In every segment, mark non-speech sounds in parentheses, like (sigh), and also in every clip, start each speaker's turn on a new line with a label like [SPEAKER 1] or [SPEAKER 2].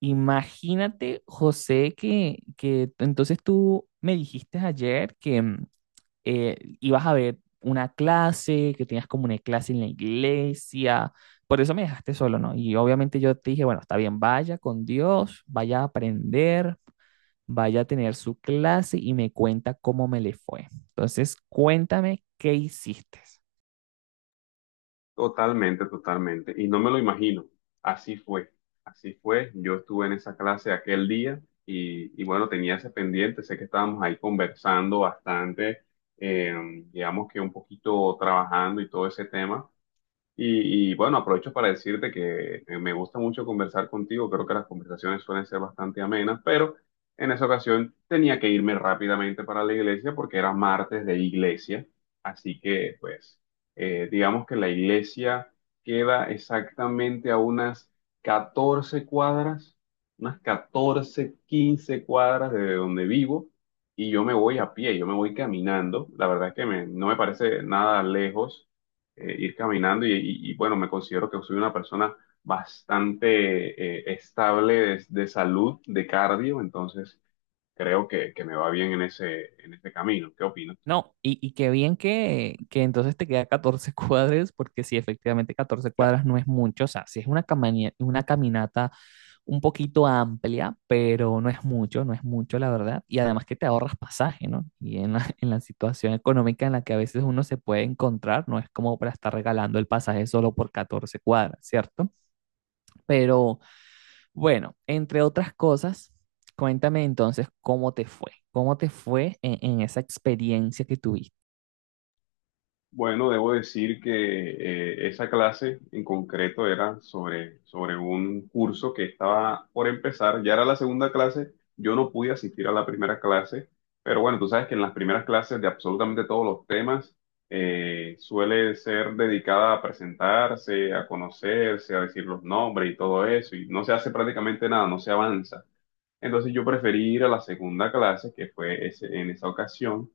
[SPEAKER 1] Imagínate, José, entonces tú me dijiste ayer que ibas a ver una clase, que tenías como una clase en la iglesia, por eso me dejaste solo, ¿no? Y obviamente yo te dije, bueno, está bien, vaya con Dios, vaya a aprender, vaya a tener su clase y me cuenta cómo me le fue. Entonces, cuéntame qué hiciste.
[SPEAKER 2] Totalmente, totalmente. Y no me lo imagino. Así fue. Así fue. Yo estuve en esa clase aquel día y bueno, tenía ese pendiente. Sé que estábamos ahí conversando bastante, eh, digamos que un poquito trabajando y todo ese tema. Bueno, aprovecho para decirte que me gusta mucho conversar contigo, creo que las conversaciones suelen ser bastante amenas, pero en esa ocasión tenía que irme rápidamente para la iglesia porque era martes de iglesia, así que pues digamos que la iglesia queda exactamente a unas 14 cuadras, unas 14 15 cuadras de donde vivo y yo me voy a pie, yo me voy caminando, la verdad es que no me parece nada lejos ir caminando y, bueno, me considero que soy una persona bastante estable de salud, de cardio, entonces creo que me va bien en ese camino. ¿Qué opinas?
[SPEAKER 1] No, y qué bien que entonces te queda 14 (laughs) cuadras, porque sí, efectivamente 14 cuadras no es mucho, o sea, sí es una caminata un poquito amplia, pero no es mucho, no es mucho, la verdad, y además que te ahorras pasaje, ¿no? Y en la, (laughs) en la situación económica en la que a veces uno se puede encontrar, no es como para estar regalando el pasaje solo por 14 cuadras, ¿cierto? Pero bueno, entre otras cosas, cuéntame entonces cómo te fue en esa experiencia que tuviste.
[SPEAKER 2] Bueno, debo decir que esa clase en concreto era sobre, sobre un curso que estaba por empezar, ya era la segunda clase, yo no pude asistir a la primera clase, pero bueno, tú sabes que en las primeras clases de absolutamente todos los temas suele ser dedicada a presentarse, a conocerse, a decir los nombres y todo eso, y no se hace prácticamente nada, no se avanza. Entonces yo preferí ir a la segunda clase, que fue en esa ocasión,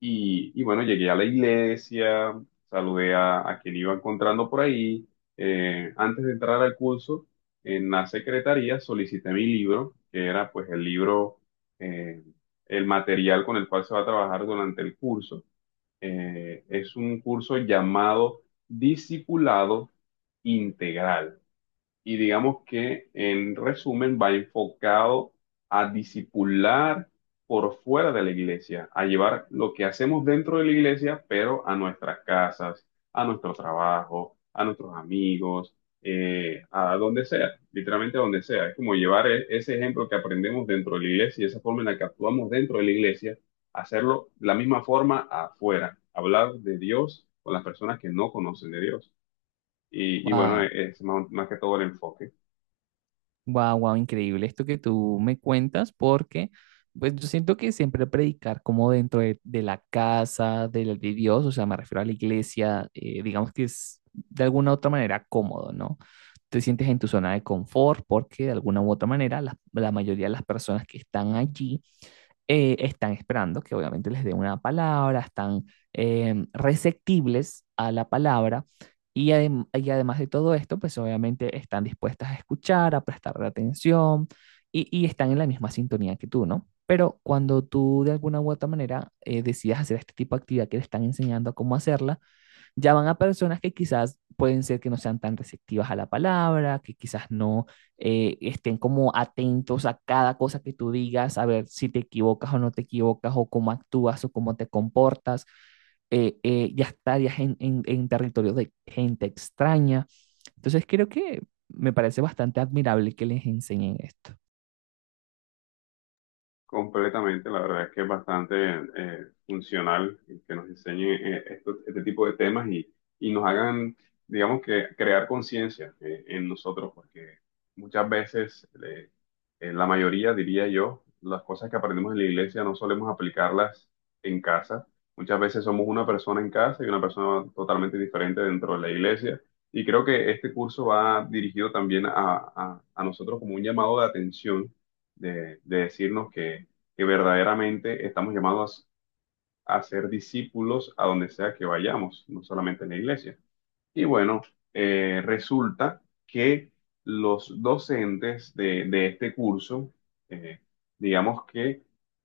[SPEAKER 2] y bueno, llegué a la iglesia, saludé a quien iba encontrando por ahí. Antes de entrar al curso, en la secretaría solicité mi libro, que era pues el libro, eh, el material con el cual se va a trabajar durante el curso. Es un curso llamado Discipulado Integral y digamos que en resumen va enfocado a discipular por fuera de la iglesia, a llevar lo que hacemos dentro de la iglesia, pero a nuestras casas, a nuestro trabajo, a nuestros amigos, a donde sea, literalmente a donde sea. Es como llevar ese ejemplo que aprendemos dentro de la iglesia y esa forma en la que actuamos dentro de la iglesia, hacerlo de la misma forma afuera, hablar de Dios con las personas que no conocen de Dios. Y bueno,
[SPEAKER 1] Wow,
[SPEAKER 2] es más, más que todo el enfoque.
[SPEAKER 1] wow, wow, increíble esto que tú me cuentas, porque pues yo siento que siempre predicar como dentro de la casa, del de Dios, o sea, me refiero a la iglesia, digamos que es de alguna u otra manera cómodo, ¿no? Te sientes en tu zona de confort porque de alguna u otra manera la mayoría de las personas que están allí están esperando que obviamente les dé una palabra, están receptibles a la palabra, y además de todo esto, pues obviamente están dispuestas a escuchar, a prestar atención y están en la misma sintonía que tú, ¿no? Pero cuando tú de alguna u otra manera decidas hacer este tipo de actividad que te están enseñando a cómo hacerla, ya van a personas que quizás pueden ser que no sean tan receptivas a la palabra, que quizás no estén como atentos a cada cosa que tú digas, a ver si te equivocas o no te equivocas, o cómo actúas o cómo te comportas. Ya estarías en, territorios de gente extraña. Entonces creo que me parece bastante admirable que les enseñen esto.
[SPEAKER 2] Completamente, la verdad es que es bastante funcional que nos enseñen este tipo de temas y nos hagan, digamos que, crear conciencia en nosotros, porque muchas veces, en la mayoría, diría yo, las cosas que aprendemos en la iglesia no solemos aplicarlas en casa. Muchas veces somos una persona en casa y una persona totalmente diferente dentro de la iglesia. Y creo que este curso va dirigido también a, a nosotros como un llamado de atención de decirnos que verdaderamente estamos llamados a ser discípulos a donde sea que vayamos, no solamente en la iglesia. Y bueno, resulta que los docentes de este curso, eh, digamos que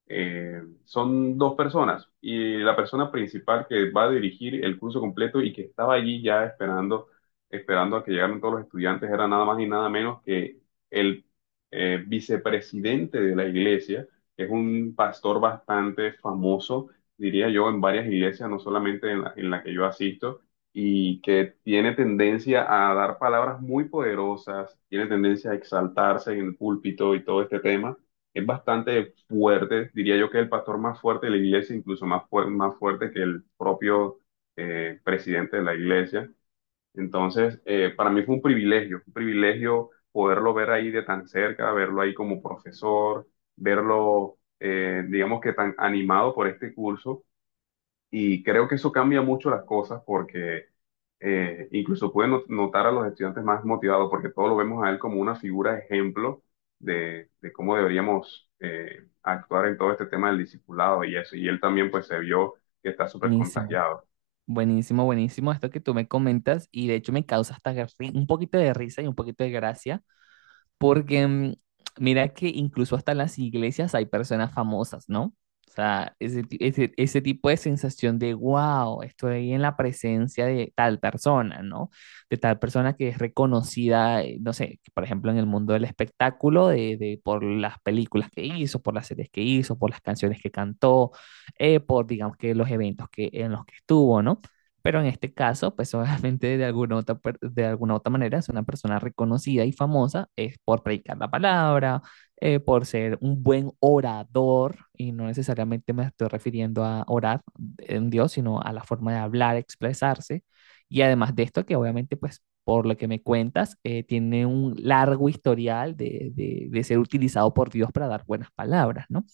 [SPEAKER 2] son dos personas y la persona principal que va a dirigir el curso completo y que estaba allí ya esperando, esperando a que llegaran todos los estudiantes era nada más y nada menos que el vicepresidente de la iglesia, que es un pastor bastante famoso, diría yo, en varias iglesias, no solamente en la que yo asisto y que tiene tendencia a dar palabras muy poderosas, tiene tendencia a exaltarse en el púlpito y todo este tema. Es bastante fuerte, diría yo que es el pastor más fuerte de la iglesia, incluso más, más fuerte que el propio presidente de la iglesia. Entonces, para mí fue un privilegio poderlo ver ahí de tan cerca, verlo ahí como profesor, verlo, digamos que tan animado por este curso y creo que eso cambia mucho las cosas porque incluso puede notar a los estudiantes más motivados porque todos lo vemos a él como una figura ejemplo de cómo deberíamos actuar en todo este tema del discipulado y eso. Y él también pues se vio que está súper
[SPEAKER 1] Buenísimo,
[SPEAKER 2] contagiado.
[SPEAKER 1] buenísimo, buenísimo esto que tú me comentas y de hecho me causa hasta un poquito de risa y un poquito de gracia. Porque mira que incluso hasta en las iglesias hay personas famosas, ¿no? O sea, ese tipo de sensación de, wow, estoy en la presencia de tal persona, ¿no? De tal persona que es reconocida, no sé, por ejemplo, en el mundo del espectáculo, por las películas que hizo, por las series que hizo, por las canciones que cantó, por, digamos que, los eventos que, en los que estuvo, ¿no? Pero en este caso, pues obviamente de alguna otra manera es una persona reconocida y famosa es por predicar la palabra, por ser un buen orador, y no necesariamente me estoy refiriendo a orar en Dios, sino a la forma de hablar, expresarse. Y además de esto, que obviamente, pues por lo que me cuentas, tiene un largo historial de, de ser utilizado por Dios para dar buenas palabras, ¿no?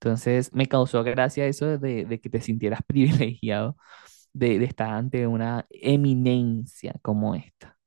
[SPEAKER 1] Entonces, me causó gracia eso de que te sintieras (laughs) privilegiado de estar ante una eminencia como esta.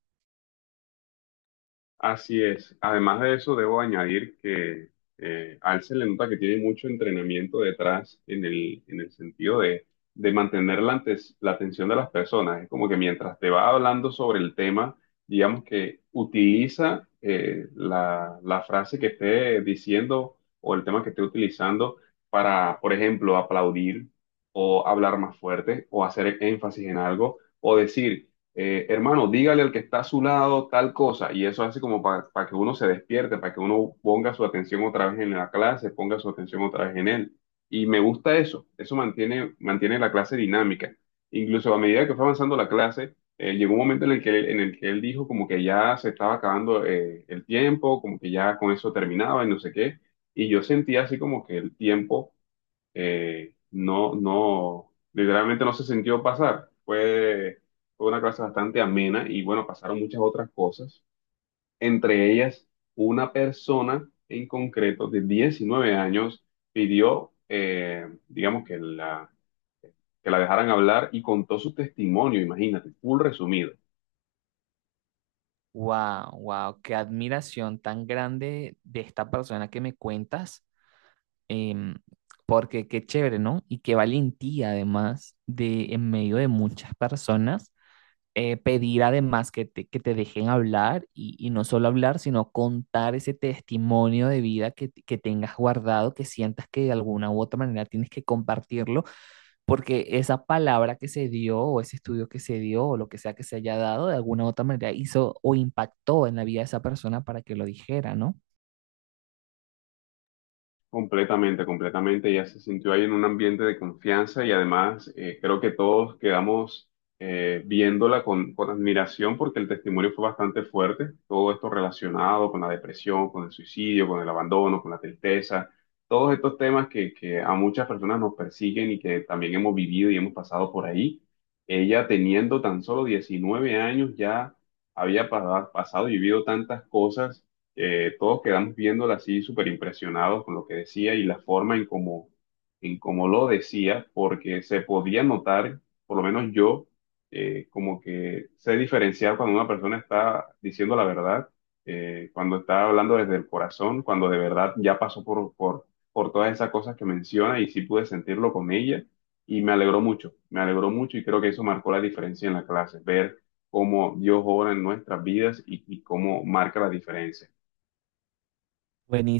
[SPEAKER 2] Así es. Además de eso, debo añadir que a él se le nota que tiene mucho entrenamiento detrás en el sentido de mantener la, la atención de las personas. Es como que mientras te va hablando sobre el tema, digamos que utiliza la, la frase que esté diciendo o el tema que esté utilizando para, por ejemplo, aplaudir o hablar más fuerte o hacer énfasis en algo o decir hermano, dígale al que está a su lado tal cosa, y eso hace como para que uno se despierte, para que uno ponga su atención otra vez en la clase, ponga su atención otra vez en él. Y me gusta eso, eso mantiene, mantiene la clase dinámica. Incluso a medida que fue avanzando la clase, llegó un momento en el que él, en el que él dijo como que ya se estaba acabando el tiempo, como que ya con eso terminaba y no sé qué, y yo sentía así como que el tiempo no, literalmente no se sintió pasar. Fue, fue una clase bastante amena y bueno, pasaron muchas otras cosas. Entre ellas, una persona en concreto de 19 años pidió, digamos, que la dejaran hablar y contó su testimonio, imagínate, full resumido.
[SPEAKER 1] Wow, wow, qué admiración tan grande de esta persona que me cuentas, em, porque qué chévere, ¿no? Y qué valentía además de en medio de muchas personas pedir además que te dejen hablar y no solo hablar, sino contar ese testimonio de vida que tengas guardado, que sientas que de alguna u otra manera tienes que compartirlo porque esa palabra que se dio o ese estudio que se dio o lo que sea que se haya dado, de alguna u otra manera hizo o impactó en la vida de esa persona para que lo dijera, ¿no?
[SPEAKER 2] Completamente, completamente. Ella se sintió ahí en un ambiente de confianza y además creo que todos quedamos viéndola con admiración porque el testimonio fue bastante fuerte. Todo esto relacionado con la depresión, con el suicidio, con el abandono, con la tristeza, todos estos temas que a muchas personas nos persiguen y que también hemos vivido y hemos pasado por ahí. Ella teniendo tan solo 19 años ya había pasado y vivido tantas cosas todos quedamos viéndola así súper impresionados con lo que decía y la forma en cómo lo decía, porque se podía notar, por lo menos yo, como que sé diferenciar cuando una persona está diciendo la verdad, cuando está hablando desde el corazón, cuando de verdad ya pasó por todas esas cosas que menciona y sí pude sentirlo con ella. Y me alegró mucho y creo que eso marcó la diferencia en la clase, ver cómo Dios obra en nuestras vidas y cómo marca la diferencia.